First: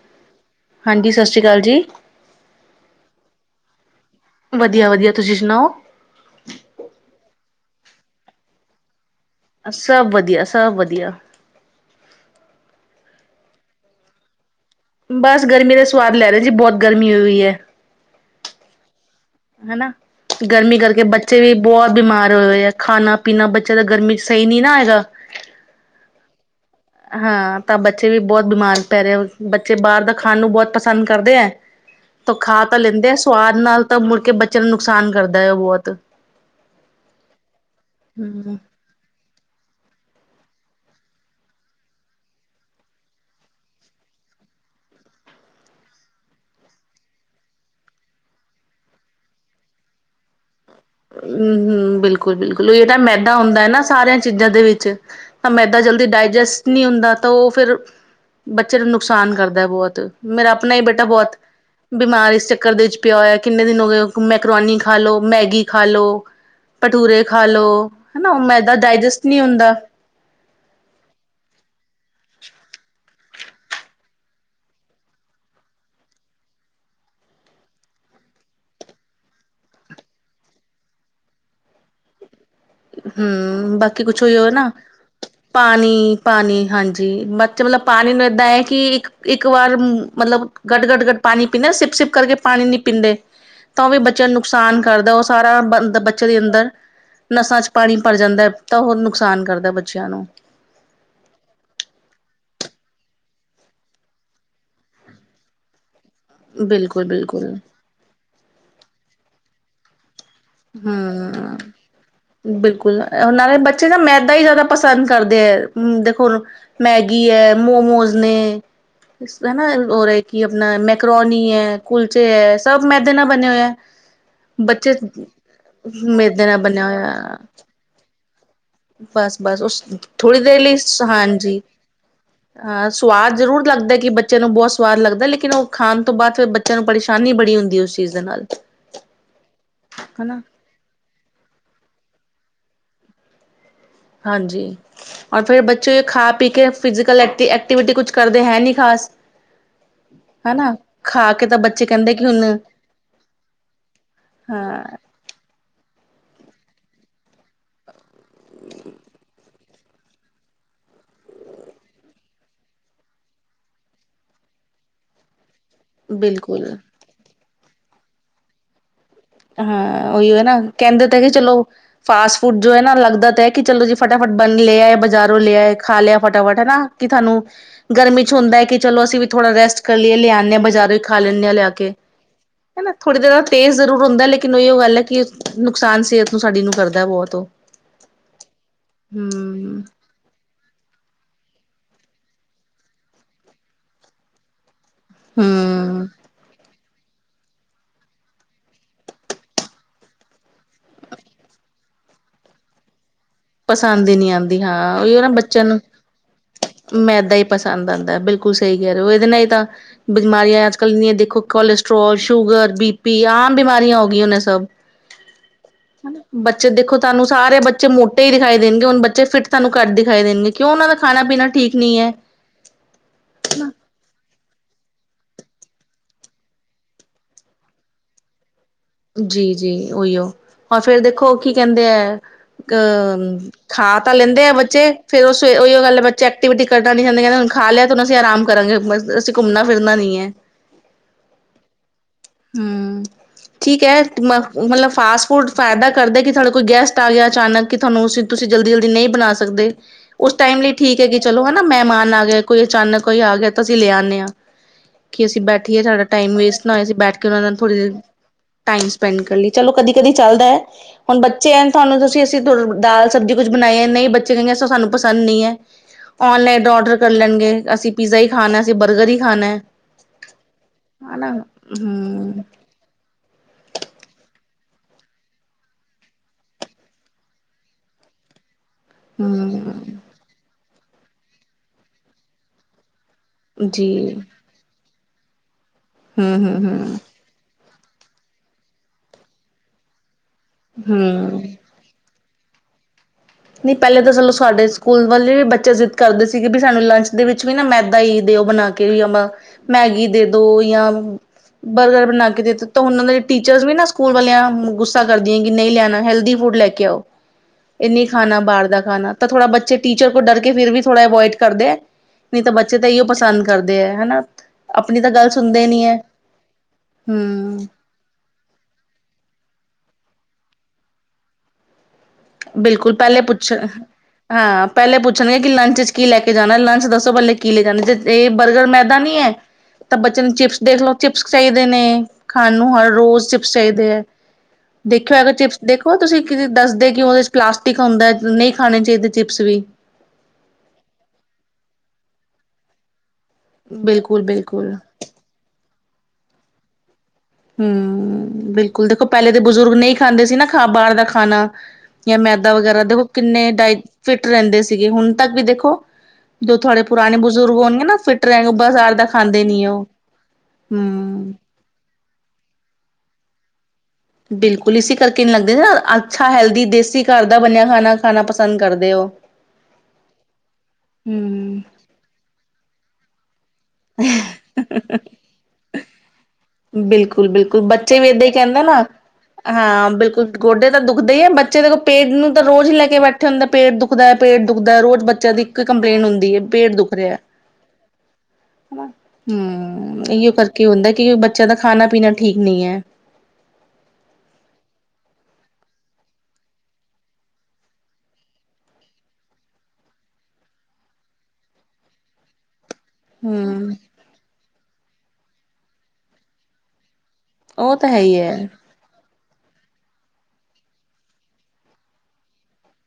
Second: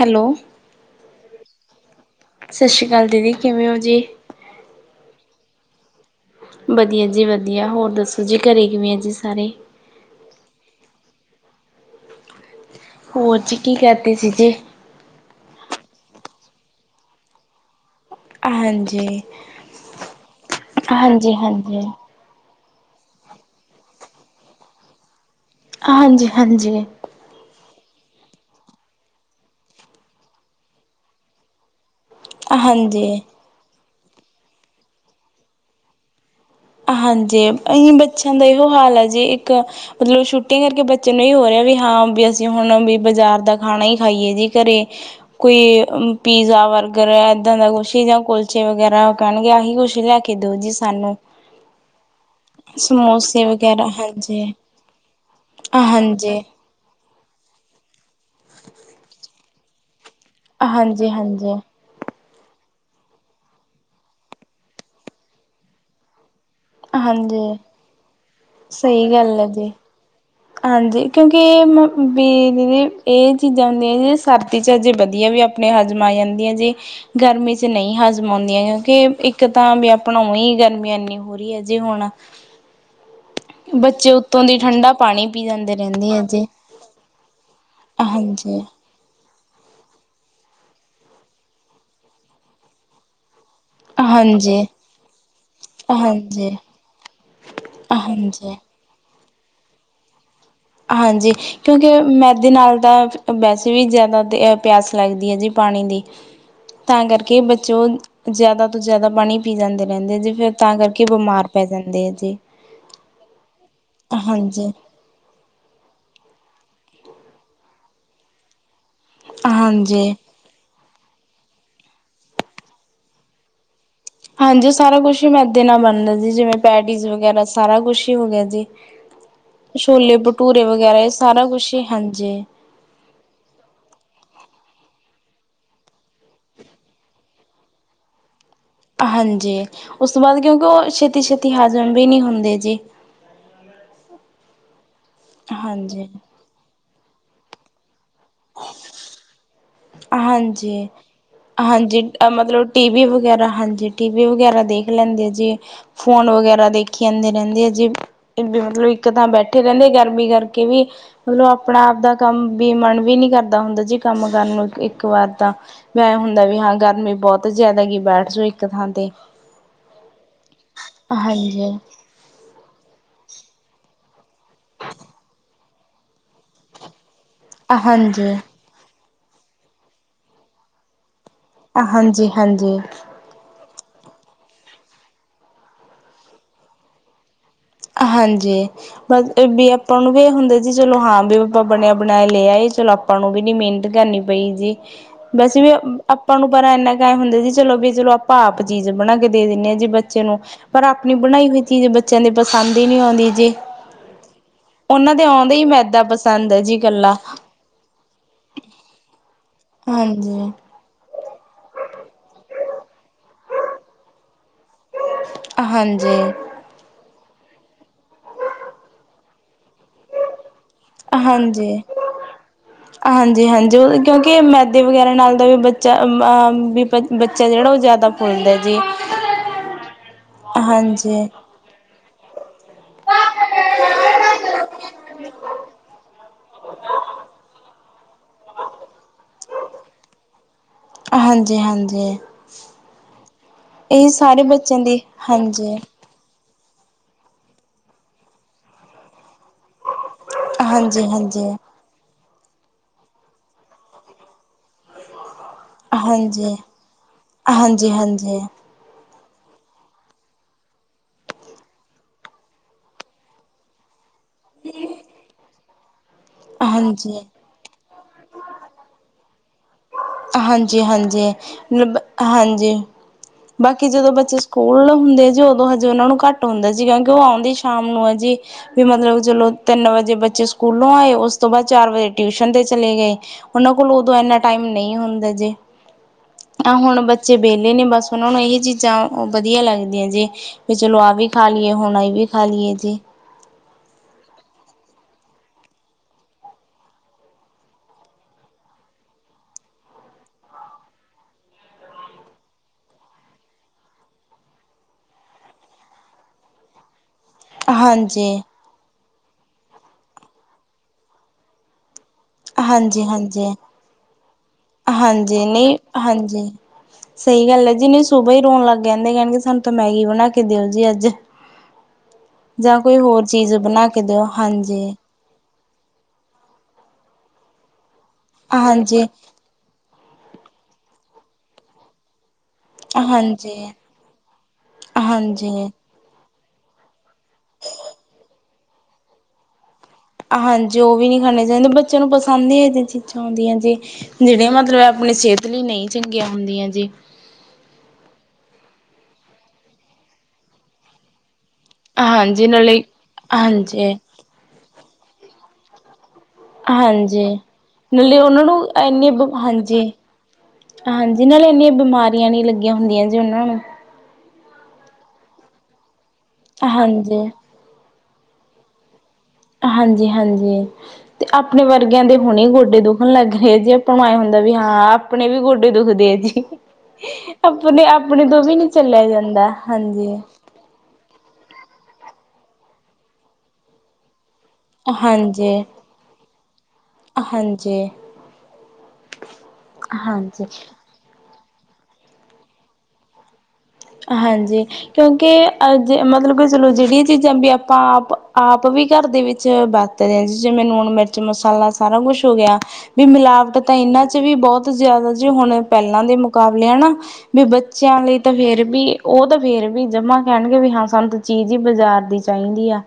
Hello, ਹਾਂਜੀ, ਸ਼ਾਸਰੀ ਕਾਲ ਜੀ। ਸ਼ਸ਼੍ਰੀ ਕਾਲ ਦੀਦੀ, ਕਿਵੇਂ ਓਂ ਜੀ? ਵਦੀਆ- ਵਦੀਆ, ਤੁਸੀ ਸੁਨਾਓ? ਵਦੀਆ ਜੀ, ਵਦੀਆ ਹੋਰ ਦੱਸੋ ਜੀ, ਘੱਰੇ ਕਿਵੇਂ ਐ ਜੀ ਸਾਰੇ? ਸਬ ਵਦੀਆ, ਸਵ ਵਦੀਆ। ਹੋਰ ਜੀ, ਕੀ ਕਰਦੇ ਸੀ ਜੇ? ਬਾੱਸ ਗਰਮੀ ਦਾ ਸਵਾਦ ਲੈ ਰੇ ਜੀ, ਬੋਤ ਗਰਮੀ ਹੋਈ ਉਈ ਐ। ਹਾਂਜੀ। ਹਨਾ। ਗਰਮੀ ਕਰਕੇ ਹਾਂਜੀ, ਬੱਚੇ ਵੀ ਹਾਂਜੀ, ਬੋਤ ਬਿਮਾਰ ਹੋਏ ਹੋਏ ਆ, ਖਾਨਾ ਪੀਨਾ ਬੱਚਯਾਂ ਦਾ ਗਰਮੀ ਚ' ਸਈ ਨੀ ਨਾ ਹੈਗਾ। ਹਾਂਜੀ- ਹਾਂਜੀ। ਹਾਂ। ਤਾ ਬੱਚੇ ਵੀ ਬੋਤ ਬਿਮਾਰ ਪੈ ਰੇ, ਬੱਚੇ ਬਾਰ ਦਾ ਖਾਨ ਨੂੰ ਬੋਤ ਪਸੰਦ ਕਰਦੇ ਐ। [inaudible] ਤੋ ਖਾ ਤਾ ਲੈਂਦੇ ਆ ਹਾਂਜੀ, ਸਵਾਦ ਨਾਲ, ਤਾਂ ਮੁੜਕੇ ਬੱਚਯਾ ਨੂੰ ਨੁਕਸਾਨ ਕਰਦਾ ਐ ਓ ਬੋਤ। ਹਾਂਜੀ। ਅਹੀ ਬੱਚਯਾ ਦਾ ਏਹੋ ਹਾਲ ਆ ਜੀ, ਇੱਕ ਮਤਲਬ ਛੁੱਟੀ ਕਰਕੇ ਬੱਚੇ ਨੂੰ ਏਹੋ ਹੋ ਰਿਐ ਵੀ, ਹਾਂ ਵੀ ਅਸੀ ਹੁਨ ਬੀ ਬਾਜ਼ਾਰ ਦਾ ਖਾਨਾ ਈ ਖਾਈਏ ਜੀ ਘਰੇ ਕੋਈ ਪੀਜ਼ਾ, ਬਰਗਰ ਐਦਾਂ ਦਾ ਕੁਛ ਜਾ ਕੁਲਚੇ ਵਗੈਰਾ ਕੈਨਗੇ ਆਹੀ ਕੁਛ ਲ ਕੇ ਦੋ ਜੀ ਸਾਨੂੰ ਹੂੰ, ਹੂੰ, ਬਿਲਕੁਲ। ਬਿਲਕੁਲ- ਬਿਲਕੁਲ ਓਈਓ ਤਾ ਮੈਦਾ ਸਮੋਸੇ ਹੁੰਦੈ ਨਾ ਵਗੈਰਾ ਸਾਰੀਆਂ ਚੀਜ਼ਾਂ ਹਾਂਜੀ। ਦੇ ਵਿੱਚ, ਤਾਂ ਮੈਦਾ ਜਲਦੀ ਹਾਂਜੀ, ਡਾਇਜੈਸਟ ਨੀ ਹੁੰਦਾ, ਤੋ ਓ ਫਿਰ, ਬੱਚੇ ਨੂੰ ਨੁਕਸਾਨ ਕਰਦਾ ਬੋਤ। ਮੇਰਾ ਆਪਨਾ ਈ ਬੇਟਾ ਹਾਂਜੀ, ਬੋਤ ਹਾਂਜੀ, ਬਿਮਾਰ ਇਸ ਚੱਕਰ ਦੇ ਵਿੱਚ ਪਿਯਾ ਹੋਯੈ ਕਿੰਨੇ ਦਿਨ ਹੋ ਗਏ ਮੈਕਰੋਨੀ ਖਾ ਲੋ, ਮੈਗੀ ਖਾ ਲੋ। ਭਟੂਰੇ ਖਾ ਹਾਂਜੀ। ਲੋ, ਹਨਾ ਓ ਮੈਦਾ ਸਹੀ ਡਾਇਜੈਸਟ ਗੱਲ ਨੀ ਹੈ ਜੀ। ਹੁੰਦਾ। ਹਾਂਜੀ। ਕਿਉਕਿ, ਬੀ ਐਹ ਚੀਜ਼ਾਂ ਸਰਦੀ ਵਿੱਚਵੱਧਿਆ ਆਪਾਂ। ਨਹੀ ਜਾਮੀ ਜਾਂਦੀਆਂ ਜੀ। ਗਰਮੀ ਵਿੱਚ ਇਹ ਹਜ਼ਮ ਨਹੀਂ ਹੁੰਦੀਆਂ, ਕਿਉਂਕਿ ਇੱਕ ਤਾਂ ਪਹਿਲਾਂ ਹੀ ਬਹੁਤ ਗਰਮੀ ਹੁੰਦੀ ਹੈ। ਹੋ ਰਰੀ ਹੈ ਜੀ। ਹੁਣ ਹੂ, ਬਾਕੀ ਬੱਚੇ ਕੁਛ ਹੋ ਉੱਤੋਂ ਜਾਏ ਦੀ ਨਾ, ਠੰਡਾ ਪਾਣੀ ਪੀ ਜਾਂਦੇ ਰਹਿੰਦੇ ਪਾਣੀ ਆ ਜੀ। -ਪਾਣੀ, ਹਾਂਜੀ। ਮਤਲਬ ਪਾਣੀ ਦਾ ਇਹੋ ਦਾ ਹਾਂਜੀ, ਹੈ ਕਿ ਇੱਕ ਇੱਕੋ ਵਾਰ ਮਤਲਬ ਗਟ-ਗਟ ਕਰਕੇ ਪਾਣੀ ਨਹੀਂ ਪੀਣਾ। ਸਿੱਪ-ਸਿੱਪ ਕਰਕੇ ਪੀਣਾ ਨਹੀ ਪੀਂਦੇ। ਤਾਂ ਵੀ ਬੱਚਾ ਹਾਂਜੀ, ਨੁਕਸਾਨ ਕਰਦਾ ਉਹ ਸਾਰਾ ਬੱਚੇ ਦੇ ਹਾਂਜੀ, ਅੰਦਰ। ਨਸਾਂ ਵਿੱਚ ਪਾਣੀ ਭਰ ਜਾਣ ਨਾਲ ਹਾਂਜੀ। ਬੱਚਿਆਂ ਨੂੰ ਨੁਕਸਾਨ ਹੋ ਸਕਦਾ ਹੈ। ਹਾਂਜੀ। ਕਿਉਂਕਿ ਮੈਦੇ ਨਾਲ ਵੈਸੇ ਵੀ ਜ਼ਿਆਦਾ ਪਿਆਸ ਲੱਗਦੀ ਹੈ ਜੀ ਪਾਣੀ ਦੀ। ਤਾਂ ਬਿਲਕੁਲ ਕਰਕੇ ਬਿਲਕੁਲ ਬੱਚੇ ਜ਼ਿਆਦਾ ਤੋਂ ਜ਼ਿਆਦਾ ਪਾਣੀ ਪੀਂਦੇ ਰਹਿੰਦੇ ਹਨ ਜੀ। ਤਾਂ ਕਰਕੇ ਬਿਮਾਰ ਹਾਂ ਪੈ ਜਾਂਦੇ ਆ ਜੀ, ਬਿਲਕੁਲ। ਨਾਲੇ ਬੱਚੇ ਮੈਦੇ ਵਾਲੀਆਂ ਚੀਜ਼ਾਂ ਹੀ ਜ਼ਿਆਦਾ ਹਾਂਜੀ ਪਸੰਦ ਕਰਦੇ ਹਨ। ਹਾਂ ਜੀ, ਦੇਖੋ ਨਾ, ਮੈਗੀ ਹੈ, ਮੋਮੋਜ਼ ਹਨ, ਹੋਰ ਵੀ ਕਈ ਮੈਦੇ ਹਾਂਜੀ ਵਾਲੀਆਂ ਚੀਜ਼ਾਂ ਹਨ। ਕੀ ਆਪਣੀ ਮੈਕਰੋਨੀ ਹੈ, ਕੁਲਚੇ ਹਨ, ਇਹ ਸਭ ਮੈਦੇ ਨਾਲ ਬਣੇ ਹੋਏ ਹਨ। ਹਾਂ ਜੀ, ਬਹੁਤ ਸਾਰੀਆਂ ਚੀਜ਼ਾਂ ਮੈਦੇ ਨਾਲ ਹੀ ਬਣਦੀਆਂ ਹਨ ਜੀ, ਮੈਦੇ ਨਾਲ ਜਿਵੇਂ ਬਣਿਆ ਪੈਟੀਜ਼ ਹੋਇਆ ਵਗੈਰਾ। ਅੱਜਕੱਲ੍ਹ ਤਾਂ ਬਹੁਤ ਕੁਝ ਮੈਦੇ ਨਾਲ ਬਣਦਾ ਹੈ ਬਸ ਬਸ ਜੀ। ਉਸ ਥੋੜ੍ਹੀ ਦੇਰ ਛੋਲੇ-ਭਟੂਰੇ ਲਈ ਵਗੈਰਾ, ਇਹ ਸਾਰੀਆਂ ਹਾਂਜੀ ਚੀਜ਼ਾਂ ਵੀ ਮੈਦੇ ਨਾਲ ਬਣਦੀਆਂ ਹਨ ਜੀ। ਹਾਂ ਜੀ, ਸਵਾਦ ਤਾਂ ਜ਼ਰੂਰ ਲੱਗਦਾ ਹੈ। ਬੱਚਿਆਂ ਨੂੰ ਇਹ ਚੀਜ਼ਾਂ ਬਹੁਤ ਪਸੰਦ ਆਉਂਦੀਆਂ ਹਨ, ਲੇਕਿਨ ਇਹ ਖਾਣ ਤੋਂ ਬਾਅਦ ਫਿਰ ਸਿਹਤ ਦਾ ਵੀ ਧਿਆਨ ਰੱਖਣਾ ਚਾਹੀਦਾ ਹੈ। ਬੱਚਿਆਂ ਨੂੰ ਉਸ ਚੀਜ਼ ਨਾਲ ਕਾਫ਼ੀ ਪਰੇਸ਼ਾਨੀ ਹੋ ਜਾਂਦੀ ਹੈ ਜੀ। ਹਾਂ ਜੀ, ਉਸ ਤੋਂ ਬਾਅਦ ਕਿਉਂਕਿ ਇਹ ਚੀਜ਼ਾਂ ਛੇਤੀ-ਛੇਤੀ ਹਜ਼ਮ ਵੀ ਨਹੀਂ ਹੁੰਦੀਆਂ ਜੀ। ਹਾਂ ਜੀ, ਅਤੇ ਫਿਰ ਬੱਚੇ ਹਾਂਜੀ ਖਾ-ਪੀ ਕੇ ਕੋਈ ਫਿਜ਼ੀਕਲ ਐਕਟੀਵਿਟੀ ਵੀ ਨਹੀਂ ਕਰਦੇ। ਕਰਦੇ ਨਹੀਂ ਹਨ ਜੀ, ਖ਼ਾਸ ਕਰਕੇ। ਹਾਂਜੀ! ਹਾਂਜੀ! ਕਿ ਹੁਣ ਮਤਲਬ ਟੀਵੀ ਵਗੈਰਾ ਹਾਂਜੀ ਦੇਖ ਹਾਂ ਲੈਂਦੇ ਹਨ ਜੀ। ਫੋਨ ਵਗੈਰਾ ਵੀ ਦੇਖਦੇ ਰਹਿੰਦੇ ਹਨ ਜੀ। ਇਕ ਥਾਂ ਬੈਠੇਂ ਰਹਿੰਦੇ ਗਰਮੀ ਕਰਕੇ ਹੀ ਮਤਲਬ ਆਪਣਾ ਕੰਮ ਕਰਨ ਨੂੰ ਵੀ ਮਨ ਨਹੀਂ ਕਰਦਾ ਹੁੰਦਾ ਜੀ। ਇੱਕ ਵਾਰ ਤਾਂ ਗੱਲ ਇਹ ਵੀ ਹੈ ਕਿ ਬਿਲਕੁਲ ਗਰਮੀ ਬਹੁਤ ਜ਼ਿਆਦਾ ਹੁੰਦੀ ਹੈ, ਇਸ ਕਰਕੇ ਬੰਦਾ ਇੱਕ ਥਾਂ ਤੇ ਬੈਠਾ ਰਹਿਣ ਨੂੰ ਹੀ ਪਸੰਦ ਕਰਦਾ ਹੈ ਜੀ। ਹਾਂ ਜੀ, ਉਹੀ ਨਾ ਕਹਿੰਦੇ ਹਾਂਜੀ। ਹਨ ਕਿ ਚਲੋ! ਹਾਂਜੀ, ਫਾਸਟ ਫੂਡ ਬਾਰੇ ਲੱਗਦਾ ਹੈ ਕਿ ਚਲੋ ਜੀ, ਫਟਾਫਟ ਬਣ ਲਿਆ ਜਾਂ ਬਜ਼ਾਰੋਂ ਲੈ ਆਏ ਤੇ ਖਾ ਲਿਆ। ਇਹ ਸੌਖਾ ਵੀ ਲੱਗਦਾ ਹੈ ਜੀ ਕਿਉਂਕਿ ਗਰਮੀ ਵਿੱਚ ਵੀ ਮਨ ਕਰਦਾ ਹੈ ਕਿ ਚਲੋ, ਅਸੀਂ ਵੀ ਥੋੜ੍ਹਾ ਰੈਸਟ ਕਰ ਲਈਏ, ਬਜ਼ਾਰੋਂ ਹੀ ਲੈ ਆਉਂਦੇ ਹਾਂ। ਖਾ ਲੈਂਦੇ ਹਾਂ, ਲਿਆ ਕੇ, ਹਾਂਜੀ, ਹਾਂਜੀ। ਹਨਾ? ਥੋੜ੍ਹੀ ਦੇਰ ਲਈ ਆਰਾਮ ਕਰ ਲੈਂਦੇ ਹਾਂ। ਸਵਾਦ ਤਾਂ ਜ਼ਰੂਰ ਹੁੰਦਾ ਹੈ, ਪਰ ਉਹੀ ਗੱਲ ਹੈ ਕਿ ਇਹ ਸਾਡੀ ਸਿਹਤ ਨੂੰ ਕਾਫ਼ੀ ਨੁਕਸਾਨ ਪਹੁੰਚਾਉਂਦਾ ਹੈ। ਹਾਂਜੀ! ਮਤਲਬ ਇਹ ਵੀ ਆਪਾਂ ਨੂੰ ਧਿਆਨ ਵਿੱਚ ਰੱਖਣਾ ਚਾਹੀਦਾ ਹੈ। ਹਾਂ ਜੀ, ਇਹੀ ਸੋਚ ਹੁੰਦੀ ਹੈ ਕਿ ਚਲੋ, ਬਣਿਆ-ਬਣਾਇਆ ਹੀ ਲੈ ਆਉਂਦੇ ਹਾਂ, ਆਪਾਂ ਨੂੰ ਵੀ ਮਿਹਨਤ ਨਹੀਂ ਕਰਨੀ ਪੈਂਦੀ ਜੀ। ਵੈਸੇ ਵੀ ਹਮ ਆਪਾਂ ਨੂੰ ਇੰਨੀ ਮਿਹਨਤ ਨਹੀਂ ਕਰਨੀ ਪੈਂਦੀ ਜੀ। ਹਾਂ ਜੀ, ਚਲੋ ਆਪਾਂ ਘਰ ਵਿੱਚ ਹੀ ਇਹ ਚੀਜ਼ ਬਣਾ ਕੇ ਬੱਚੇ ਨੂੰ ਦੇ ਦਿੰਦੇ ਹਾਂ ਜੀ। ਪਰ ਘਰ ਵਿੱਚ ਬਣਾਈ ਹੋਈ ਚੀਜ਼ ਬੱਚਿਆਂ ਨੂੰ ਪਸੰਦ ਹੀ ਨਹੀਂ ਆਉਂਦੀ ਜੀ। ਪਸੰਦ ਹੀ ਨਹੀਂ ਆਉਂਦੀ।, ਉਹੀ ਉਹਨਾਂ ਗੱਲ ਹੈ ਦੇ ਨਾ, ਆਉਂਦੇ ਬੱਚਿਆਂ ਹੀ ਨੂੰ ਮੈਦਾ ਪਸੰਦ ਹੈ ਜੀ ਤਾਂ ਇਕੱਲਾ ਮੈਦੇ ਵਾਲੀਆਂ ਚੀਜ਼ਾਂ ਹੀ ਜ਼ਿਆਦਾ ਪਸੰਦ ਆਉਂਦੀਆਂ ਹਨ। ਪਸੰਦ ਤਾਂ ਆਉਂਦੀਆਂ ਹਨ ਜੀ। ਬਿਲਕੁਲ ਸਹੀ ਕਹਿ ਰਹੇ ਹੋ। ਇਹਦੇ ਨਾਲ ਤਾਂ ਅੱਜਕੱਲ੍ਹ ਕਈ ਹਾਂਜੀ ਬਿਮਾਰੀਆਂ ਵੀ ਵੱਧ ਰਹੀਆਂ ਹਨ ਜੀ। ਨਾਲੇ ਦੇਖੋ ਜੀ, ਕੋਲੈਸਟ੍ਰੋਲ, ਸ਼ੂਗਰ, ਬੀਪੀ ਵਰਗੀਆਂ ਬਿਮਾਰੀਆਂ ਅੱਜਕੱਲ ਆਮ ਬਿਮਾਰੀਆਂ ਹੋ ਗਿਆ ਨੇ ਸਬ ਹਾਂਜੀ ਬੱਚੇ ਦੇਖੋ ਤੁਹਾਨੂੰ ਸਾਰੇ ਬੱਚੇ ਮੋ ਹੁਣ ਬੱਚੇ ਫਿੱਟ ਅਤੇ ਸਿਹਤਮੰਦ ਦਿਖਾਈ ਦੇਣਗੇ। ਕਿਉਂ ਉਹਨਾਂ ਦਾ ਖਾਣਾ ਪੀਣਾ ਠੀਕ ਹਾਂਜੀ, ਨਹੀਂ ਹੈ ਹਾਂਜੀ ਹਾਂਜੀ! ਉਹ ਕਿਉਂਕਿ ਮੈਦੇ ਵਗੈਰਾ ਨਾਲ ਬਣੀਆਂ ਚੀਜ਼ਾਂ ਜ਼ਿਆਦਾ ਖਾਣ ਨਾਲ ਬੱਚਾ ਵੀ ਕਈ ਵਾਰ ਗੱਲਾਂ ਜਲਦੀ ਭੁੱਲਣ ਲੱਗ ਪੈਂਦਾ ਹੈ। ਜੀ ਜੀ, ਉਹੀ ਗੱਲ ਹੈ। ਫਿਰ ਦੇਖੋ, ਕੀ ਕਹਿੰਦੇ ਹਨ। ਖਾ ਤਾਂ ਲੈਂਦੇ ਹਨ ਬੱਚੇ, ਪਰ ਫਿਰ ਉਹੀ ਗੱਲ ਹੈ ਕਿ ਉਹ ਕੋਈ ਐਕਟਿਵਿਟੀ ਨਹੀਂ ਕਰਨਾ ਚਾਹੁੰਦੇ। ਕਹਿੰਦੇ ਹਨ, 'ਖਾ ਲਿਆ ਹੈ, ਹੁਣ ਅਸੀਂ ਆਰਾਮ ਕਰਾਂਗੇ। ਅਸੀਂ ਘੁੰਮਣਾ-ਫਿਰਣਾ ਨਹੀਂ ਹੈ। ਹਾਂਜੀ, ਹਾਂਜੀ! ਹੂੰ ਠੀਕ ਹੈ, ਮ ਮਤਲਬ ਕੀ ਫਾਸਟ ਫੂਡ ਹਾਂਜੀ, ਸਿਹਤ ਲਈ ਫਾਇਦੇਮੰਦ ਹੁੰਦਾ ਹੈ? ਜੇ ਸਾਡੇ ਘਰ ਕੋਈ ਗੈਸਟ ਅਚਾਨਕ ਆ ਜਾਵੇ, ਤਾਂ ਅਸੀਂ ਉਨ੍ਹਾਂ ਲਈ ਜਲਦੀ-ਜਲਦੀ ਹਰ ਚੀਜ਼ ਨਹੀਂ ਬਣਾ ਸਕਦੇ। ਉਸ ਟਾਇਮ ਲਈ ਠੀਕ ਹੈ। ਚਲੋ, ਹਾਂਜੀ-ਹਾਂਜੀ, ਜੇ ਕੋਈ ਮਹਿਮਾਨ ਅਚਾਨਕ ਆ ਜਾਵੇ, ਤਾਂ ਅਸੀਂ ਫਾਸਟ ਫੂਡ ਜਾਂ ਖਾਣਾ ਬਾਹਰੋਂ ਲੈ ਆਉਂਦੇ ਹਾਂ। ਕਿ ਅਸੀ ਬੈਠਏ ਸਾਡਾ ਟਾਈਮ ਹਾਂਜੀ। ਹਾਂਜੀ-ਹਾਂਜੀ, ਵੇਸਟ ਹੋਏ ਅਸੀ ਬੈਠਕੇ ਉਹਨਾਂ ਨਾਲ ਥੋੜ੍ਹੀ ਹਾਂਜੀ, ਦੇਰ- ਹਾਂਜੀ-ਹਾਂਜੀ। ਟਾਈਮ ਸਪੈਂਡ ਕਰ ਲਈ ਚਲੋ ਕਦੀ ਕਦੀ ਚੱਲਦਾ ਹੈ। ਹੁਣ ਬੱਚੇ ਐ ਤੁਹਾਨੂੰ ਤੁਸੀ ਅਸੀ ਦਾਲ ਸਬਜ਼ੀ ਕੁੱਛ ਬਣਾਈਏ ਨਹੀ- ਫਿਰ ਕਹਿਣਗੇ ਸਾਨੂੰ ਪਸੰਦ ਨਹੀ ਹੈ। ਔਨਲਾਈਨ ਰਡਰ ਕਰ ਹਾਂਜੀ ਲਣਗੇ ਅਸੀ- ਪੀਜ਼ਾ ਹੀ ਖਾਣਾ ਅਸੀ ਬਰਗਰ ਹੀ ਖਾਣਾ ਹੈ। ਹਾਂਜੀ- ਹਾਂਜੀ ਹਨਾ ਲਬ ਹੂੰ ਹਾਂਜੀ। ਬਾਕੀ ਜਦੋ ਬੱਚੇ ਸਕੂਲ ਹੁੰਦੇ ਏ ਜੀ ਉਦੋ ਹਜੇ ਓਨਾ ਨੂੰ ਘੱਟ ਆਂਦਾ ਜੀ ਜਾਣੀ ਕਿ ਓ ਆਉਂਦੇ ਈ ਸ਼ਾਮ ਨੂੰ ਐ ਜੀ। ਵੀ ਮਤਲਬ ਚਲੋ ਤਿੰਨ ਹੂੰ ਵਜੇ ਬੱਚੇ ਸਕ ਕੂਲੋਂ ਆਏ ਓਸ ਤੋਂ ਬਾਅਦ ਚਾਰ ਵਜੇ ਟਿਊਸ਼ਨ ਤੇ ਚਲੇ ਗਏ ਉਨਾਂ ਕੋਲ ਉਦੋ ਜੀ ਇੰਨਾ ਟਾਈਮ ਨਈ ਹੁੰਦਾ ਜੇ। ਆ ਹੁਣ ਹੂੰ-ਹੂੰ-ਹੂੰ-ਹੂੰ ਬੱਚੇ ਬੇਲੇ ਨੇ ਬਸ ਉਨਾ ਨੂੰ ਇਹੀ ਚੀਜਾ ਵਧੀਆ ਲੱਗਦੀਆਂ ਜੀ। ਵੀ ਚਲੋ ਆ ਵੀ ਖਾ ਲੀਏ ਹੁਣ ਅਏ ਵੀ ਖਾ ਲੀਏ ਜੀ ਨਈ ਪੈਲੇ ਤੇ ਸਲੋ ਸਾਡੇ ਸਕੂਲ ਵਾਲੇ ਵੀ ਬੱਚੇ ਜ਼ਿਦ ਕਰਦੇ ਸੀਗੇ ਵੀ ਸਾਨੂੰ ਲੰਚ ਦੇ ਵਿਚ ਵੀ ਨਾ ਮੈਦਾ ਈ ਦਿਓ ਬਣਾ ਕੇ ਕੇ ਯਮ ਮੈਗੀ ਦੇ ਦੋ ਯਾਂ ਬਰਗਰ ਬਣਾ ਕੇ ਦੇਤ ਤੋ ਓਨਾ ਦੇ ਟੀਚਰਸ ਵੀ ਨਾ ਸਕੂਲ ਵਾਲਿਆਂ ਗੁੱਸਾ ਕਰਦੀਆਂ ਕਿ ਨਈ ਲਿਆਣਾ ਹੈਲਦੀ ਫੂਡ ਲੈ ਕੇ ਘਿਓ ਹਾਂਜੀ ਬਾਅਰ ਦਾ ਖਾਣਾ ਤਾ ਥੋੜਾ ਬੱਚੇ ਟੀਚਰ ਕੋ ਡਰ ਕੇ ਫਿਰ ਵੀ ਥੋੜਾ ਅਵੋਇਡ ਕਰਦੇ ਐ। ਨਈ ਤਾ ਬੱਚੇ ਤਾ ਹਾਂਜੀ ਇਓ ਪਸੰਦ ਹਾਂਜੀ ਕਰਦੇ ਐ ਹਨਾ ਆਪਣੀ ਤਾ ਗੱਲ ਸੁਣਦੇ ਨੀ ਹੈ। ਸਈ ਹੂੰ ਗੱਲ ਐ ਜਿ ਸੁਬਾ ਈ ਰੋਣ ਲੱਗਗੇ ਕਹਿੰਦੇ ਕੈਣਗੇ ਸਾਨੂੰ ਤਾ ਮੈਗੀ ਬਣਾ ਕੇ ਦਿਓ ਜੀ ਅੱਜ। ਜਾਂ ਬਿਲਕੁਲ ਕੋਈ ਪਹਿਲੇ ਹੋਰ ਚੀਜ ਬਣਾ ਕੇ ਦਿਓ ਹਾਜੀ। [unintelligible] ਚੰਗਾ ਲੰਚ ਚ ਕੀ ਲੈ ਕੇ ਜਾਣਾ ਲੰਚ ਦੱਸੋ ਪੈਲੇ ਕੀ ਲੈਜਾਦੇ ਏ ਬਰਗਰ ਮੈਦਾ ਹਾਂਜੀ ਨਈ ਏ। ਤਾ ਬੱਚੇ ਨੂੰ ਚਿਪਸ ਦੇਖ ਲੋ ਚਿਪਸ ਚਾਈਦੇ ਨੇ। ਖਾਣ ਨੂੰ ਹਰ ਰੋਜ਼ ਚਿਪਸ ਹਾਂਜੀ। ਚਾਈਦੇ ਐ ਦੇਖਿਓ ਅਗਰ ਚਿਪਸ ਹਾਂਜੀ ਦੇਖੋ ਤੁਸੀ ਕਿਵ ਦੱਸਦੇ ਕਿ ਓਦੇ 'ਚ ਪਲਾਸਟਿਕ ਹੁੰਦਾ ਏ ਨਈ ਖਾਣੇ ਚਾਈਦੇ ਚਿਪਸ ਵੀ। ਹਾਂਜੀ ਓ ਵੀ ਨਈ ਖਾਣੇ ਚਾਈਦੇ ਬੱਚਿਆਂ ਨੂੰ ਪਸੰਦ ਈ ਇਹ ਜਿਆਂ ਚੀਜਾ ਆਂਦੀਆਂ ਜੇ ਬਿਲਕੁਲ ਜਿਹੜੇ ਬਿਲਕੁਲ ਮਤਲਬ ਆਪਣੀ ਸਿਹਤ ਲਈ ਨਈ ਚੰਗੀਆਂ ਹੁੰਦੀਆਂ ਜੇ। ਹੂੰ, ਬਿਲਕੁਲ ਦੇਖੋ ਪੈਲੇ ਦੇ ਬਜੁਰਗ ਨਈ ਖਾਂਦੇ ਸੀ ਨਾ ਖਾ ਬਾਅਰ ਦਾ ਖਾਣਾ ਯਾ ਹਾਂਜੀ ਮੈਦਾ ਨਾਲੇ ਵਗੈਰਾ ਦੇਖੋ ਕਿਨੇ ਡਾਇ ਹਾਂਜੀ ਫਿਟ ਰੈਂਦੇ ਸੀਗੇ ਹੁਣ ਤਕ ਵੀ ਦੇਖੋ। ਜੋ ਥੁਹਾਡੇ ਪੁਰਾਣੇ ਹਾਂਜੀ ਬਜੁਰਗ ਹੋਣਗੇ ਨਾ ਨਾਲੇ ਫਿਟ ਉਹਨਾਂ ਰੈਣਗੇ ਨੂੰ ਬਾਜ਼ਾਰ ਦਾ ਇੰਨੇ ਖਾਂਦੇ ਨੀ ਓ। ਹਾਂਜੀ ਹਾਂਜੀ, ਨਾਲੇ ਇੰਨੀਆਂ ਬਿਮਾਰੀਆਂ ਨੀ ਲੱਗੀਆਂ ਹੁੰਦੀਆਂ ਜੀ ਉਨਾਂ ਨੂੰ। ਬਿਲਕੁਲ, ਇਸੇ ਕਰਕੇ ਨੀ ਲੱਗਦੀਆਂ ਨਾ ਅੱਛਾ, ਹੈਲਦੀ, ਦੇਸੀ ਹਾਂਜੀ ਘਰ ਦਾ ਬਣਿਆ ਖਾਣਾ ਖਾਣਾ ਪਸੰਦ ਕਰਦੇ ਓ। ਹਾਂਜੀ- ਹਾਂਜੀ ਤੇ ਹੂੰ ਆਪਣੇ ਵਰਗਿਆਂ ਦੇ ਹੁਣੇ ਗੋਡੇ ਦੁਖਣ ਲੱਗ ਰੇ ਜੇ ਹੁਣ ਐ ਹੁੰਦਾ ਵੀ ਹਾਂ ਆਪਣੇ ਵੀ ਗੋਡੇ ਦੁਖਦੇ ਆ ਜੀ। ਬਿਲਕੁਲ- ਬਿਲਕੁਲ ਆਪਣੇ ਬੱਚੇ ਵੀ ਏਦਾਂ ਆਪਣੇ ਈ ਤੋਂ ਕੈਂਦੇ ਨੀ ਨਾ ਚੱਲਿਆ ਜਾਂਦਾ ਹਾਂ ਹਾਂਜੀ ਬਿਲਕੁਲ ਬਿਲ ਗੋਡੇ ਤਾਂ ਦੁਖਦੇ ਐ ਬੱਚੇ ਜਦੋ ਪੇਟ ਨੂੰ ਤਾਂ ਰੋਜ਼ ਈ ਲੈ ਕੇ ਬੈਠੇ ਹੁੰਦੇ ਪੇਟ ਦੁਖ ਦੁਖਦਾ ਐ ਪੇਟ ਦੁਖਦਾ ਐ ਰੋਜ ਬੱਚਿਆਂ ਦੀ ਹਾਂਜੀ ਇਕ ਕੰਪਲੇਂਨ ਹੁੰਦੀ ਐ ਪੇਟ ਦੁਖ ਰਿਐ। ਹਾਂਜੀ। ਹਨਾ, ਹੂੰ ਇਓ ਹਾਂਜੀ ਕਰਕੇ ਹੁੰਦਾ ਕਿ ਜੋ ਬੱਚਿਆਂ ਦਾ ਖਾਣਾ ਪੀਣਾ ਠੀਕ ਨਈ ਐ। ਹਾਂਜੀ ਕਿਉਕਿ ਅਜ ਮਤਲਬ ਕਿ ਚਲੋ ਜਿੜੀਆਂ ਚੀਜਾ ਵੀ ਆਪਾਂ ਆਪ- ਆਪ ਵੀ ਘਰ ਦੇ ਵਿਚ ਬਰ ਏ ਤੇ ਇੰਜ ਜਿਵੇ ਲੂਣ, ਮਿਰਚ ਮਸਾਲਾ ਸਾਰਾ ਕੁੱਛ ਹੋ ਗਿਆ ਵੀ ਹੂੰ ਮਿਲਾਵਟ ਤਾਂ ਇਨਾ 'ਚ ਵੀ ਬੌਤ ਜਿਆਦਾ ਜੇ ਹੁਣ ਪੈਲਾਂ ਦੇ ਮੁਕਾਬਲੇ ਅਨਾ ਬੀ ਉਹ ਹੈ ਬੱਚਿਆਂ ਲਈ ਹੀ ਤਾਂ ਹੈ ਫੇਰ ਵੀ ਓ ਤਾਂ ਫੇਰ ਵੀ ਜਮਾ ਕੈਣਗੇ ਵੀ ਹਾਂ ਸਾਨੂੰ ਤਾਂ ਚੀਜ਼ ਈ ਬਾਜ਼ਾਰ ਦੀ ਚਾਈਦੀ ਆ।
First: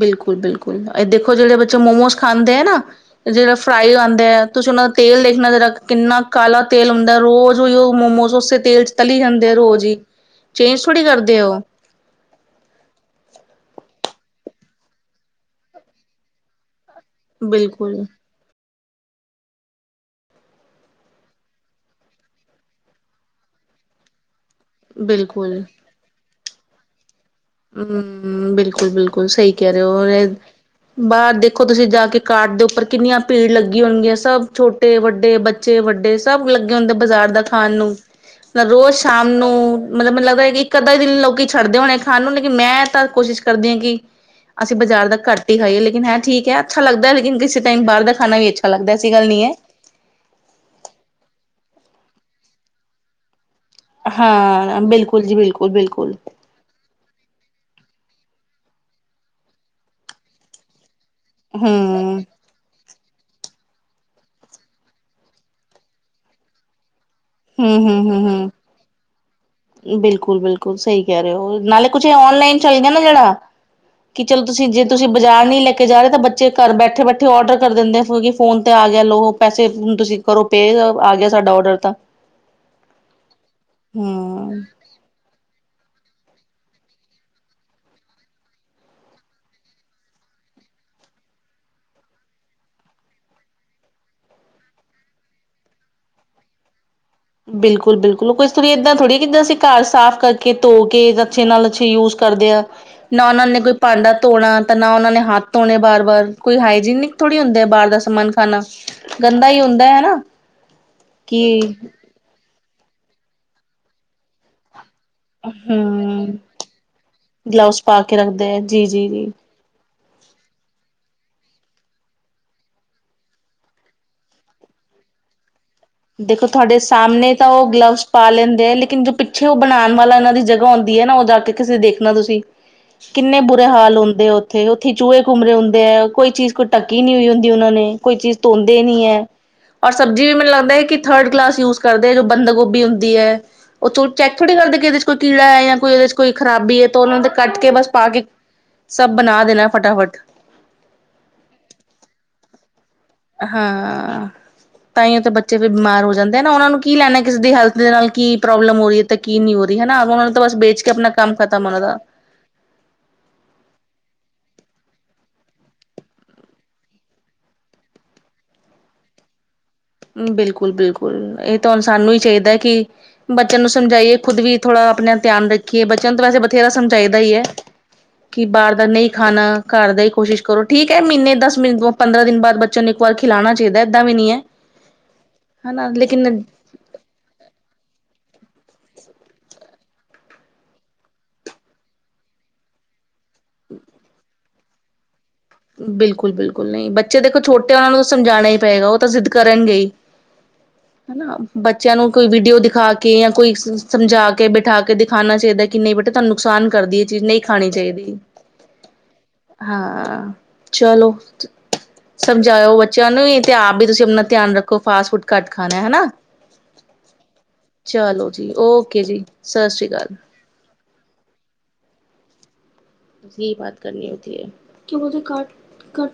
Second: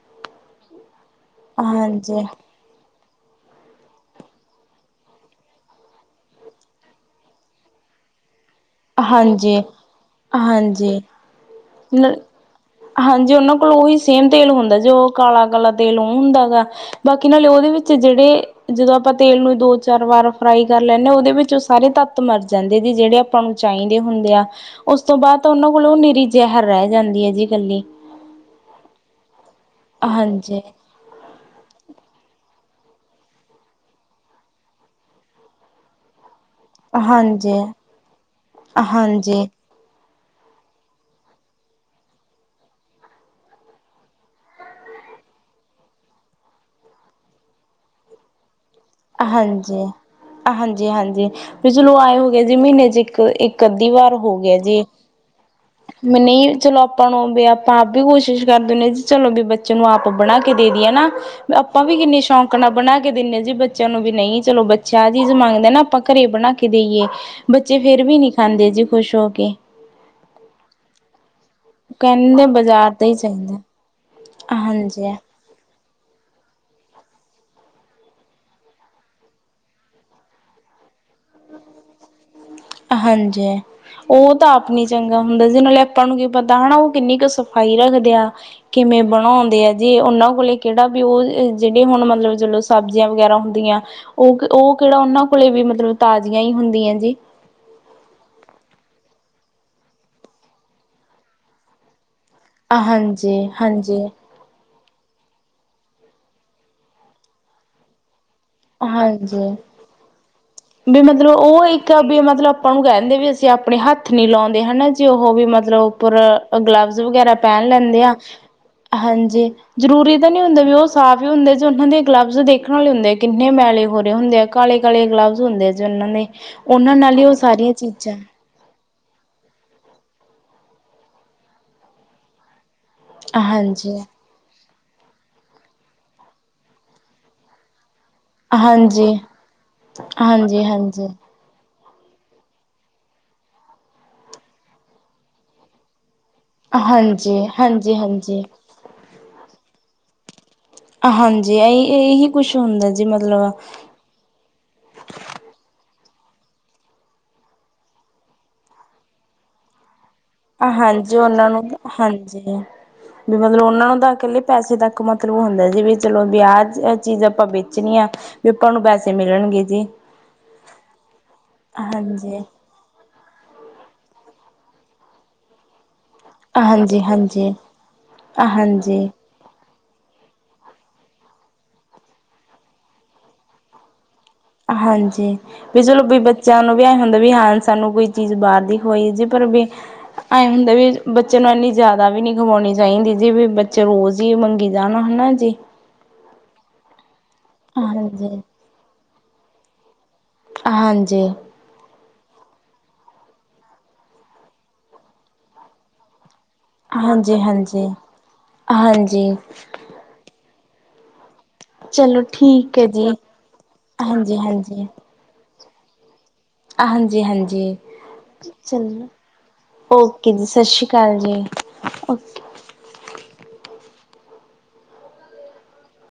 ਬਿਲਕੁਲ- ਬਿਲਕੁਲ ਐ ਦੇਖੋ ਜੇੜੇ ਬੱਚੇ ਮੋਮੋਸ ਹਾਂਜੀ ਖਾਂਦੇ ਆ ਨਾ ਓ ਜੇੜਾ ਫਰਾਈ ਆਂਦੇ ਐ ਤੁਸੀ ਓਨਾ ਦਾ ਤੇਲ ਦੇਖਣਾ ਜੇੜਾ ਕਿੱਨਾ ਕਾਲਾ ਤੇਲ ਹੁੰਦਾ ਏ ਰੋਜ਼ ਉਈਓ ਮੋਮੋਜ਼ ਓਸੇ ਤੇਲ ਚ ਤਲੀ ਜਾਂਦੇ ਆ ਹਾਂਜੀ ਰੋਜ਼ ਈ ਚੇਂਜ ਥੋੜ੍ਹੀ ਕਰਦੇ ਓ। ਨਾ ਹਾਂਜੀ, ਉਹਨਾਂ ਕੋਲ ਉਹੀ ਸੇਮ ਤੇਲ ਹੁੰਦਾ, ਜੋ ਕਾਲਾ ਕਾਲਾ ਤੇਲ ਉਹ ਹੁੰਦਾ ਹੈਗਾ। ਬਾਕੀ ਨਾਲੇ ਉਹਦੇ ਵਿੱਚ ਜਿਹੜੇ ਜਦੋਂ ਆਪਾਂ ਤੇਲ ਨੂੰ ਦੋ, ਚਾਰ ਵਾਰ ਫਰਾਈ ਕਰ ਲੈਂਦੇ ਹਾਂ। ਉਹਦੇ ਵਿੱਚ ਉਹ ਸਾਰੇ ਤੱਤ ਮਰ ਜਾਂਦੇ ਜ ਜਿਹੜੇ - ਆਪਾਂ ਨੂੰ ਚਾਹੀਦੇ ਹੁੰਦੇ ਆ, ਉਸ ਤੋਂ ਬਾਅਦ ਤਾਂ ਬਿਲਕੁਲ-ਬਿਲਕੁਲ। ਉਹਨਾਂ ਕੋਲੋਂ ਉਹ ਨਿਰੀ ਜ਼ਹਿਰ ਰਹਿ ਜਾਂਦੀ ਹੈ ਜੀ। ਇਕੱਲੀ। ਹੂ ਬਿਲਕੁਲ, ਬਿਲਕੁਲ ਸਹੀ ਕਹਿ ਰਹੇ ਹੋਨ ਹਾਂਜੀ, ਬਾਹਰ ਦੇਖੋ, ਤੁਸੀਂ ਜਾ ਕੇ ਕਾਰਟ ਦੇ ਉੱਪਰ ਕਿੰਨੀਆਂ ਭੀੜ ਲੱਗੀ ਹੋਣਗੀਆਂ ਸਭ ਛੋਟੇ ਵੱਡੇ ਬੱਚੇ ਵੱਡੇ ਸਭ ਲੱਗੇ ਹੁੰਦੇ, ਬਾਜ਼ਾਰ ਦਾ ਹਾਂਜੀ, ਖਾਣ ਨੂੰ ਰੋਜ਼ ਸ਼ਾਮ ਹਾਂਜੀ, ਨੂੰ ਮਤਲਬ ਮੈਨੂੰ ਲੱਗਦਾ ਹੈ, ਕਿ ਇੱਕ ਅੱਧਾ ਹੀ ਦਿਨ ਲੋਕ ਛੱਡਦੇ ਹੋਣੇ, ਖਾਣ ਨੂੰ ਲੇਕਿਨ ਮੈਂ ਤਾਂ ਕੋਸ਼ਿਸ਼ ਕਰਦੀ ਹਾਂ ਕਿ ਅਸੀਂ ਬਜ਼ਾਰ ਦਾ ਘਟ ਹੀ ਖਾਈਏੇ ਲੇਕਿਨ ਹੈ ਠੀਕ ਹੈ, ਅੱਛਾ ਲੱਗਦਾ ਲੇਕਿਨ ਟਾਈਮ ਬਾਹਰ ਦਾ ਖਾਣਾ ਵੀ ਅੱਛਾ ਲੱਗਦਾ ਹੈ। ਐਸੀ ਗੱਲ ਨਹੀਂ ਹਾਂਜੀ, ਹਾਂਜੀ -ਹਾਂਜੀ ਵੀ ਚਲੋ ਆਏ ਹੋ ਗਏ ਜੀ ਮਹੀਨੇ ਚ ਇੱਕ ਇੱਕ ਅੱਧੀ ਵਾਰ ਹੋ ਗਿਆ ਹਾਂ ਜੀ, ਬਿਲਕੁਲ ਜੀ ਬਿਲਕੁਲ ਬਿਲਕੁਲ ਮੈਂ ਨਹੀਂ ਚਲੋ ਹੁਣ ਔ ਵੀ ਆਪਾਂ ਆਪ ਵੀ ਕੋਸ਼ਿਸ਼ ਕਰਦੇ ਨੇ ਜੀ ਚਲੋ ਵੀ ਬੱਚੇ ਨੂੰ ਆਪ ਬਣਾ ਕੇ ਦੇ ਦਈਏ ਨਾ ਆਪਾਂ ਵੀ, ਹਮ ਕਿੰਨਨੀ ਸ਼ੌਕ ਨਾਲ ਬਣਾ ਕੇ ਦਿੰਨੇ ਜੀ ਬ ਬੱਚਿਆਂ ਨੂੰ ਵੀ ਨਹੀਂ, ਚਲੋ ਬੱਚਾ ਆ ਚੀਜ਼ ਮੰਗਦਾ ਨਾ, ਆਪਾਂ ਘਰੇ ਬਣਾ ਕੇ ਦੇਈਏ। ਬੱਚੇ ਹਮ ਹਮ ਫੇਰ ਵੀ ਹਮ ਨਹੀਂ ਹਮ ਖਾਂਦੇ ਜੀ ਖੁਸ਼ ਹੋ ਕੇ ਬਿਲਕੁਲ -ਬਿਲਕੁਲ ਸਹੀ ਕਹਿ ਰਹੇ ਹੋ। ਨਾਲੇ ਕੁਛ ਇਹ ਕਹਿੰਦੇ ਓਨਲਾਈਨ ਚੱਲ ਬਾਜ਼ਾਰ ਗਿਆ ਨਾ ਦਾ ਹੀ ਜਿਹੜਾ ਚਾਹੀਦਾ ਕਿ ਚਲੋ ਤੁਸੀਂ ਜੇ ਤੁਸੀਂ ਹਾਂਜੀ। ਬਾਜ਼ਾਰ ਨਈ ਲੈ ਕੇ ਜਾਣਾ, ਤਾਂ ਬੱਚੇ ਘਰ ਬੈਠੇ -ਬੈਠੇ ਔਰਡਰ ਕਰ ਦਿੰਦੇ ਆ ਕਿਉਂਕਿ ਫੋਨ ਤੇ ਆ ਗਿਆ ਲੋ ਪੈਸੇ ਤੁਸੀਂ ਕਰੋ ਪੇ, ਆ ਗਯਾ ਸਾਡਾ ਔਡਰ ਤਾਂ ਹਾਂਜੀ, ਉਹ ਤਾਂ ਹਮ ਆਪ ਨੀ ਚੰਗਾ ਹੁੰਦਾ ਜਿਹ ਨਾਲੇ ਆਪਾਂ ਨੂੰ ਕੀ ਪਤਾ ਹੋਣਾ, ਉਹ ਕਿੰਨੀ ਕੁ ਸਫ਼ਾਈ ਰੱਖਦੇ ਆ। ਕਿਵੇਂ ਬਣਾਉਂਦੇ ਐ ਜੀ, ਉਹਨਾਂ ਕੋਲ ਕਿਹੜਾ ਵੀ ਉਹ ਜਿਹੜੇ ਹੁਣ ਮਤਲਬ ਜਲੋਂ ਸਬਜ਼ੀਆਂ ਵਗੈਰਾ ਹੁੰਦੀਆਂ। ਉਹ ਉਹ ਕਿਹੜਾ ਉਹਨਾਂ ਕੋਲੇ ਵੀ ਮਤਲਬ ਤਾਜ਼ੀਆਂ ਹੀ ਹੁੰਦੀਆਂ ਜੀ। ਬਿਲਕੁਲ -ਬਿਲਕੁਲ ਉਹ ਇਸ ਤਰੀ ਏਦਾਂ ਥੋੜ੍ਹੀ ਹੈ, ਜਿੱਦਾਂ ਅਸੀਂ ਘਰ ਸਾਫ਼ ਕਰਕੇ, ਧੋ ਕੇ, ਅੱਛੇ ਨਾਲ ਅੱਛੇ ਯੂਜ ਕਰਦੇ ਆ, ਨਾ ਉਹਨਾਂ ਹਾਂਜੀ ਨੇ ਕੋਈ ਹਾਂਜੀ ਭਾਂਡਾ ਧੋਣਾ ਤਾਂ ਨਾ ਉਹਨਾਂ ਨੇ ਹੱਥ ਧੋਣੇ, ਬਾਰ -ਬਾਰ ਕੋਈ ਹਾਈਜੀਨਿਕ ਥੋੜ੍ਹੀ ਹੁੰਦੇ ਆ ਬਾਹਰ ਦਾ ਸਮਾਨ ਖਾਣਾ, ਗੰਦਾ ਹਾਂਜੀ ਹੀ ਹੁੰਦਾ ਹੈਨਾ। ਵੀ ਮਤਲਬ, ਉਹ ਇੱਕ ਵੀ ਮਤਲਬ, ਆਪਾਂ ਨੂੰ ਕਹਿੰਦੇ ਵੀ ਅਸੀਂ ਆਪਣੇ ਹੱਥ ਨੀ ਲਾਉਂਦੇ ਹੈਨਾ ਜੀ ਜੇ ਉਹ ਵੀ ਮਤਲਬ, ਉੱਪਰ ਹਮ ਗਲਵਜ਼ ਵਗੈਰਾ ਪਹਿਨ ਗਲਵਸ ਪਾ ਲੈਂਦੇ ਆ ਕੇ ਰੱਖਦੇ ਹੈ ਜੀ ਜੀ ਜੀ ਹਾਂਜੀ। ਜ਼ਰੂਰੀ ਤਾਂ ਨਹੀਂ ਹੁੰਦੇ, ਵੀ ਉਹ ਸਾਫ਼ ਹੀ ਹੁੰਦੇ, ਜ ਉਹਨਾਂ ਦੇ ਗਲਬਜ਼ ਦੇਖਣ ਵਾਲੇ ਹੁੰਦੇ ਆ ਕਿੰਨੇ ਮੈਲੇ ਹੋ ਰਹੇ ਹੁੰਦੇ ਆ। ਕਾਲੇ -ਕਾਲੇ ਗਲਵਸ ਹੁੰਦੇ ਸੀ। ਦੇਖੋ, ਤੁਹਾਡੇ ਸਾਹਮਣੇ ਤਾਂ ਉਹ ਗਲਵਸ ਚੀਜ਼ਾਂ ਪਾ ਲੈਂਦੇ ਆ ਲੇਕਿਨ ਜੋ ਪਿੱਛੇ ਉਹ ਬਣਾਉਣ ਵਾਲਾ, ਇਹਨਾਂ ਦੀ ਜਗ੍ਹਾ ਆਉਂਦੀ ਹੈ, ਨਾ ਉਹ ਜਾ ਕੇ ਕਿਸੇ ਦੇਖਣਾ ਤੁਸੀਂ ਕਿੰਨੇ ਬੁਰੇ ਹਾਲ ਹਾਂਜੀ। ਹੁੰਦੇ ਉੱਥੇ ਉੱਥੇ ਈ ਚੂਹੇ ਘੁੰਮ ਰਹੇ ਹੁੰਦੇ ਹੈ, ਕੋਈ ਚੀਜ਼ ਕੋਈ ਢੱਕੀ ਨਹੀਂ ਹੁੰਦੀ ਉਹਨਾਂ ਨੇ ਕੋਈ ਚੀਜ਼ ਧੋਂਦੇ ਨੀ ਹਾਂਜੀ ਹਾਂਜੀ ਹੈ, ਔਰ ਸਬਜ਼ੀ ਵੀ ਮੈਨੂੰ ਹਾਂਜੀ ਲੱਗਦਾ ਕਿ ਹਾਂਜੀ ਥਰਡ ਕਲਾਸ ਯੂਜ ਕਰਦੇ ਐ, ਜੋ ਬੰਦ ਗੋਭੀ ਹੁੰਦੀ ਹੈ, ਉਹ ਚੈੱਕ ਥੜੀ ਕਰਦੇ ਕਿ ਇਹਦੇ ਚ ਕੋਈ ਕੀੜਾ ਹੈ ਜਾਂ ਕੋਈ ਉਹਦੇ ਕੋਈ ਖ਼ਰਾਬੀ ਹੈ, ਤੇ ਉਹਨਾਂ ਤੇ ਹਾਂਜੀ ਕੱਟ ਕੇ ਬਸ ਪਾ ਕੇ ਹਾਂਜੀ। ਸਭ ਬਣਾ ਦੇਣਾ ਫਟਾਫਟ ਹਾਂਜੀ, ਇ ਇਹੀ ਕੁਛ ਹੁੰਦਾ ਜੀ ਮਤਲਬ ਤਾਇਯੋ ਤੇ ਬੱਚ ਬੱਚੇ ਬਿਮਾਰ ਹੋ ਜਾਂਦੇ ਐ ਨਾ, ਉਹਨਾਂ ਨੂੰ ਕੀ ਲੈਣਾ, ਕਿਸੇ ਦੀ ਹੈਲਥ ਦੇ ਨਾਲ ਕੀ ਪ੍ਰੋਬਲਮ ਹੋ ਰਹੀ ਹੈ ਤੇ ਕੀ ਨਹੀਂ ਹੋ ਰਹੀ ਹੈਾ ਉਹ ਨੂੰ ਔ ਤਾਂ ਬਸ ਵੇਚ ਕੇ ਆਪਣਾ, ਬਸ ਕੰਮ ਖਤਮ ਉਹਨਾਂ ਦਾ ਜੇ ਵੀ ਮਤਲਬ, ਉਹਨਾਂ ਨੂੰ ਤਾਂ ਇਕੱਲੇ ਪੈਸੇ ਤੱਕ ਮਤਲਬ ਹੁੰਦਾ ਸੀ, ਵੀ ਚਲੋ ਵੀ ਆਹ ਚੀਜ਼ ਆਪਾਂ ਵੇਚਣੀ ਆ ਲੋਕਾਂ ਨੂੰ, ਪੈਸੇ ਮਿਲਣਗੇ ਜੀ ਬਿਲਕੁਲ -ਬਿਲਕੁਲ ਇਹ ਤਾਂ ਹੁਣ, ਸਾਨੂੰ ਹੀ ਹਾਂਜੀ ਚਾਹੀਦਾ ਕਿ ਬੱਚਿਆਂ ਨੂੰ ਸਮਝਾਈਏ, ਖੁਦ ਵੀ ਥੋੜ੍ਹਾ ਆਪਣਾ ਧਿਆਨ ਕਿ ਇਹ ਬੱਚਿਆਂ ਨੂੰ ਤਾਂ ਵੈਸੇ, ਬਥੇਰਾ ਹਾਂਜੀ ਸਮਝਾਈਦਾ ਹੀ ਹੈ, ਹਾਂਜੀ। ਕਿ, ਬਾਹਰ ਦਾ ਹਾਂਜੀ, ਨਹੀਂ ਖਾਣਾ ਘਰ ਦਾ ਹੀ ਕੋਸ਼ਿਸ਼ ਕਰੋ, ਠੀਕ ਹੈ ਮਹੀਨੇ ਦਸ- ਪੰਦਰਾਂ ਦਿਨ ਬਾਅਦ, ਬੱਚਿਆਂ ਨੂੰ ਇੱਕ ਵਾਰ ਖਿਲਾਉਣਾ ਚਾਹੀਦਾ, ਏਦਾਂ ਵੀ ਨਹੀਂ ਹੈ। ਹਾਂਜੀ, ਵੀ ਹਨਾ ਚਲੋ ਵੀ ਲੇਕਿਨ ਬੱਚਿਆਂ ਨੂੰ, ਵਿਆ ਹੁੰਦਾ ਵੀ ਹਾਂ, ਸਾਨੂੰ ਕੋਈ ਚੀਜ਼ ਬਾਹਰ ਦੀ ਖਵਾਈ ਜੇ ਪਰ ਵੀ ਐਵੇਂ ਹੁੰਦਾ ਵੀ, ਬੱਚੇ ਨੂੰ ਇੰਨੀ ਜ਼ਿਆਦਾ ਵੀ ਨਹੀ, ਖਵਾਉਣੀ ਦਹੀ ਦੀ ਜੀ ਵੀ ਬੱਚੇ ਰੋਜ਼ ਹੀ ਮੰਗੀ ਜਾਣਾ ਹਨਾ ਜੀ ਬਿਲਕੁਲ- ਬਿਲਕੁਲ ਨਹੀਂ ਬੱਚੇ ਦੇਖੋ ਛੋਟੇ, ਉਹਨਾਂ ਨੂੰ ਤਾਂ ਹਾਂਜੀ, ਸਮਝਾਉਣਾ ਹੀ ਪਏਗਾ, ਉਹ ਤਾਂ ਜ਼ਿੱਦ ਕਰਨਗੇ ਹੀ ਹਾਂਜੀ, ਹਨਾ। ਬੱਚਿਆਂ ਨੂੰ, ਕੋਈ ਵੀਡੀਓ ਦਿਖਾ ਕੇ ਜਾਂ ਕੋਈ ਸਮਝਾ ਕੇ ਬਿਠਾ ਕੇ, ਦਿਖਾਉਣਾ ਚਾਹੀਦਾ ਕਿ ਨਹੀਂ, ਬੇਟੇ ਤੁਹਾਨੂੰ ਨੁਕਸਾਨ ਘਰ ਦੀ ਚੀਜ਼ ਹਾਂਜੀ, ਨਹੀਂ, ਖਾਣੀ ਹਾਂਜੀ। ਚਾਹੀਦੀ ਹਾਂਜੀ, ਹਾਂ ਚਲੋ ਚਲੋ ਸਮਝਾਓ ਠੀਕ ਹੈ ਜੀ। ਬੱਚਿਆਂ ਨੂੰ, ਵੀ ਤੇ ਆਪ ਵੀ ਤੁਸੀਂ ਆਪਣਾ ਹਾਂਜੀ, ਧਿਆਨ ਰੱਖੋ, ਹਾਂਜੀ, ਫਾਸਟ- ਫੂਡ ਘੱਟ, ਖਾਣਾ ਹਨਾ ਹਾਂਜੀ- ਹਾਂਜੀ ਚਲੋ ਜੀ ਓਕੇ ਚਲੋ ਜੀ ਸਤਿ ਸ਼੍ਰੀ ਅਕਾਲ ਓਕੇ, ਜੀ ਸਤ ਸ਼੍ਰੀ ਅਕਾਲ। ਚੱਲ ਜੀ ਕੀ ਬਾਤ ਕਰਨੀ ਹੁੰਦੀ ਏ, ਕਿਉ ਕੇ ਕਾਟ ਕਟਤਾ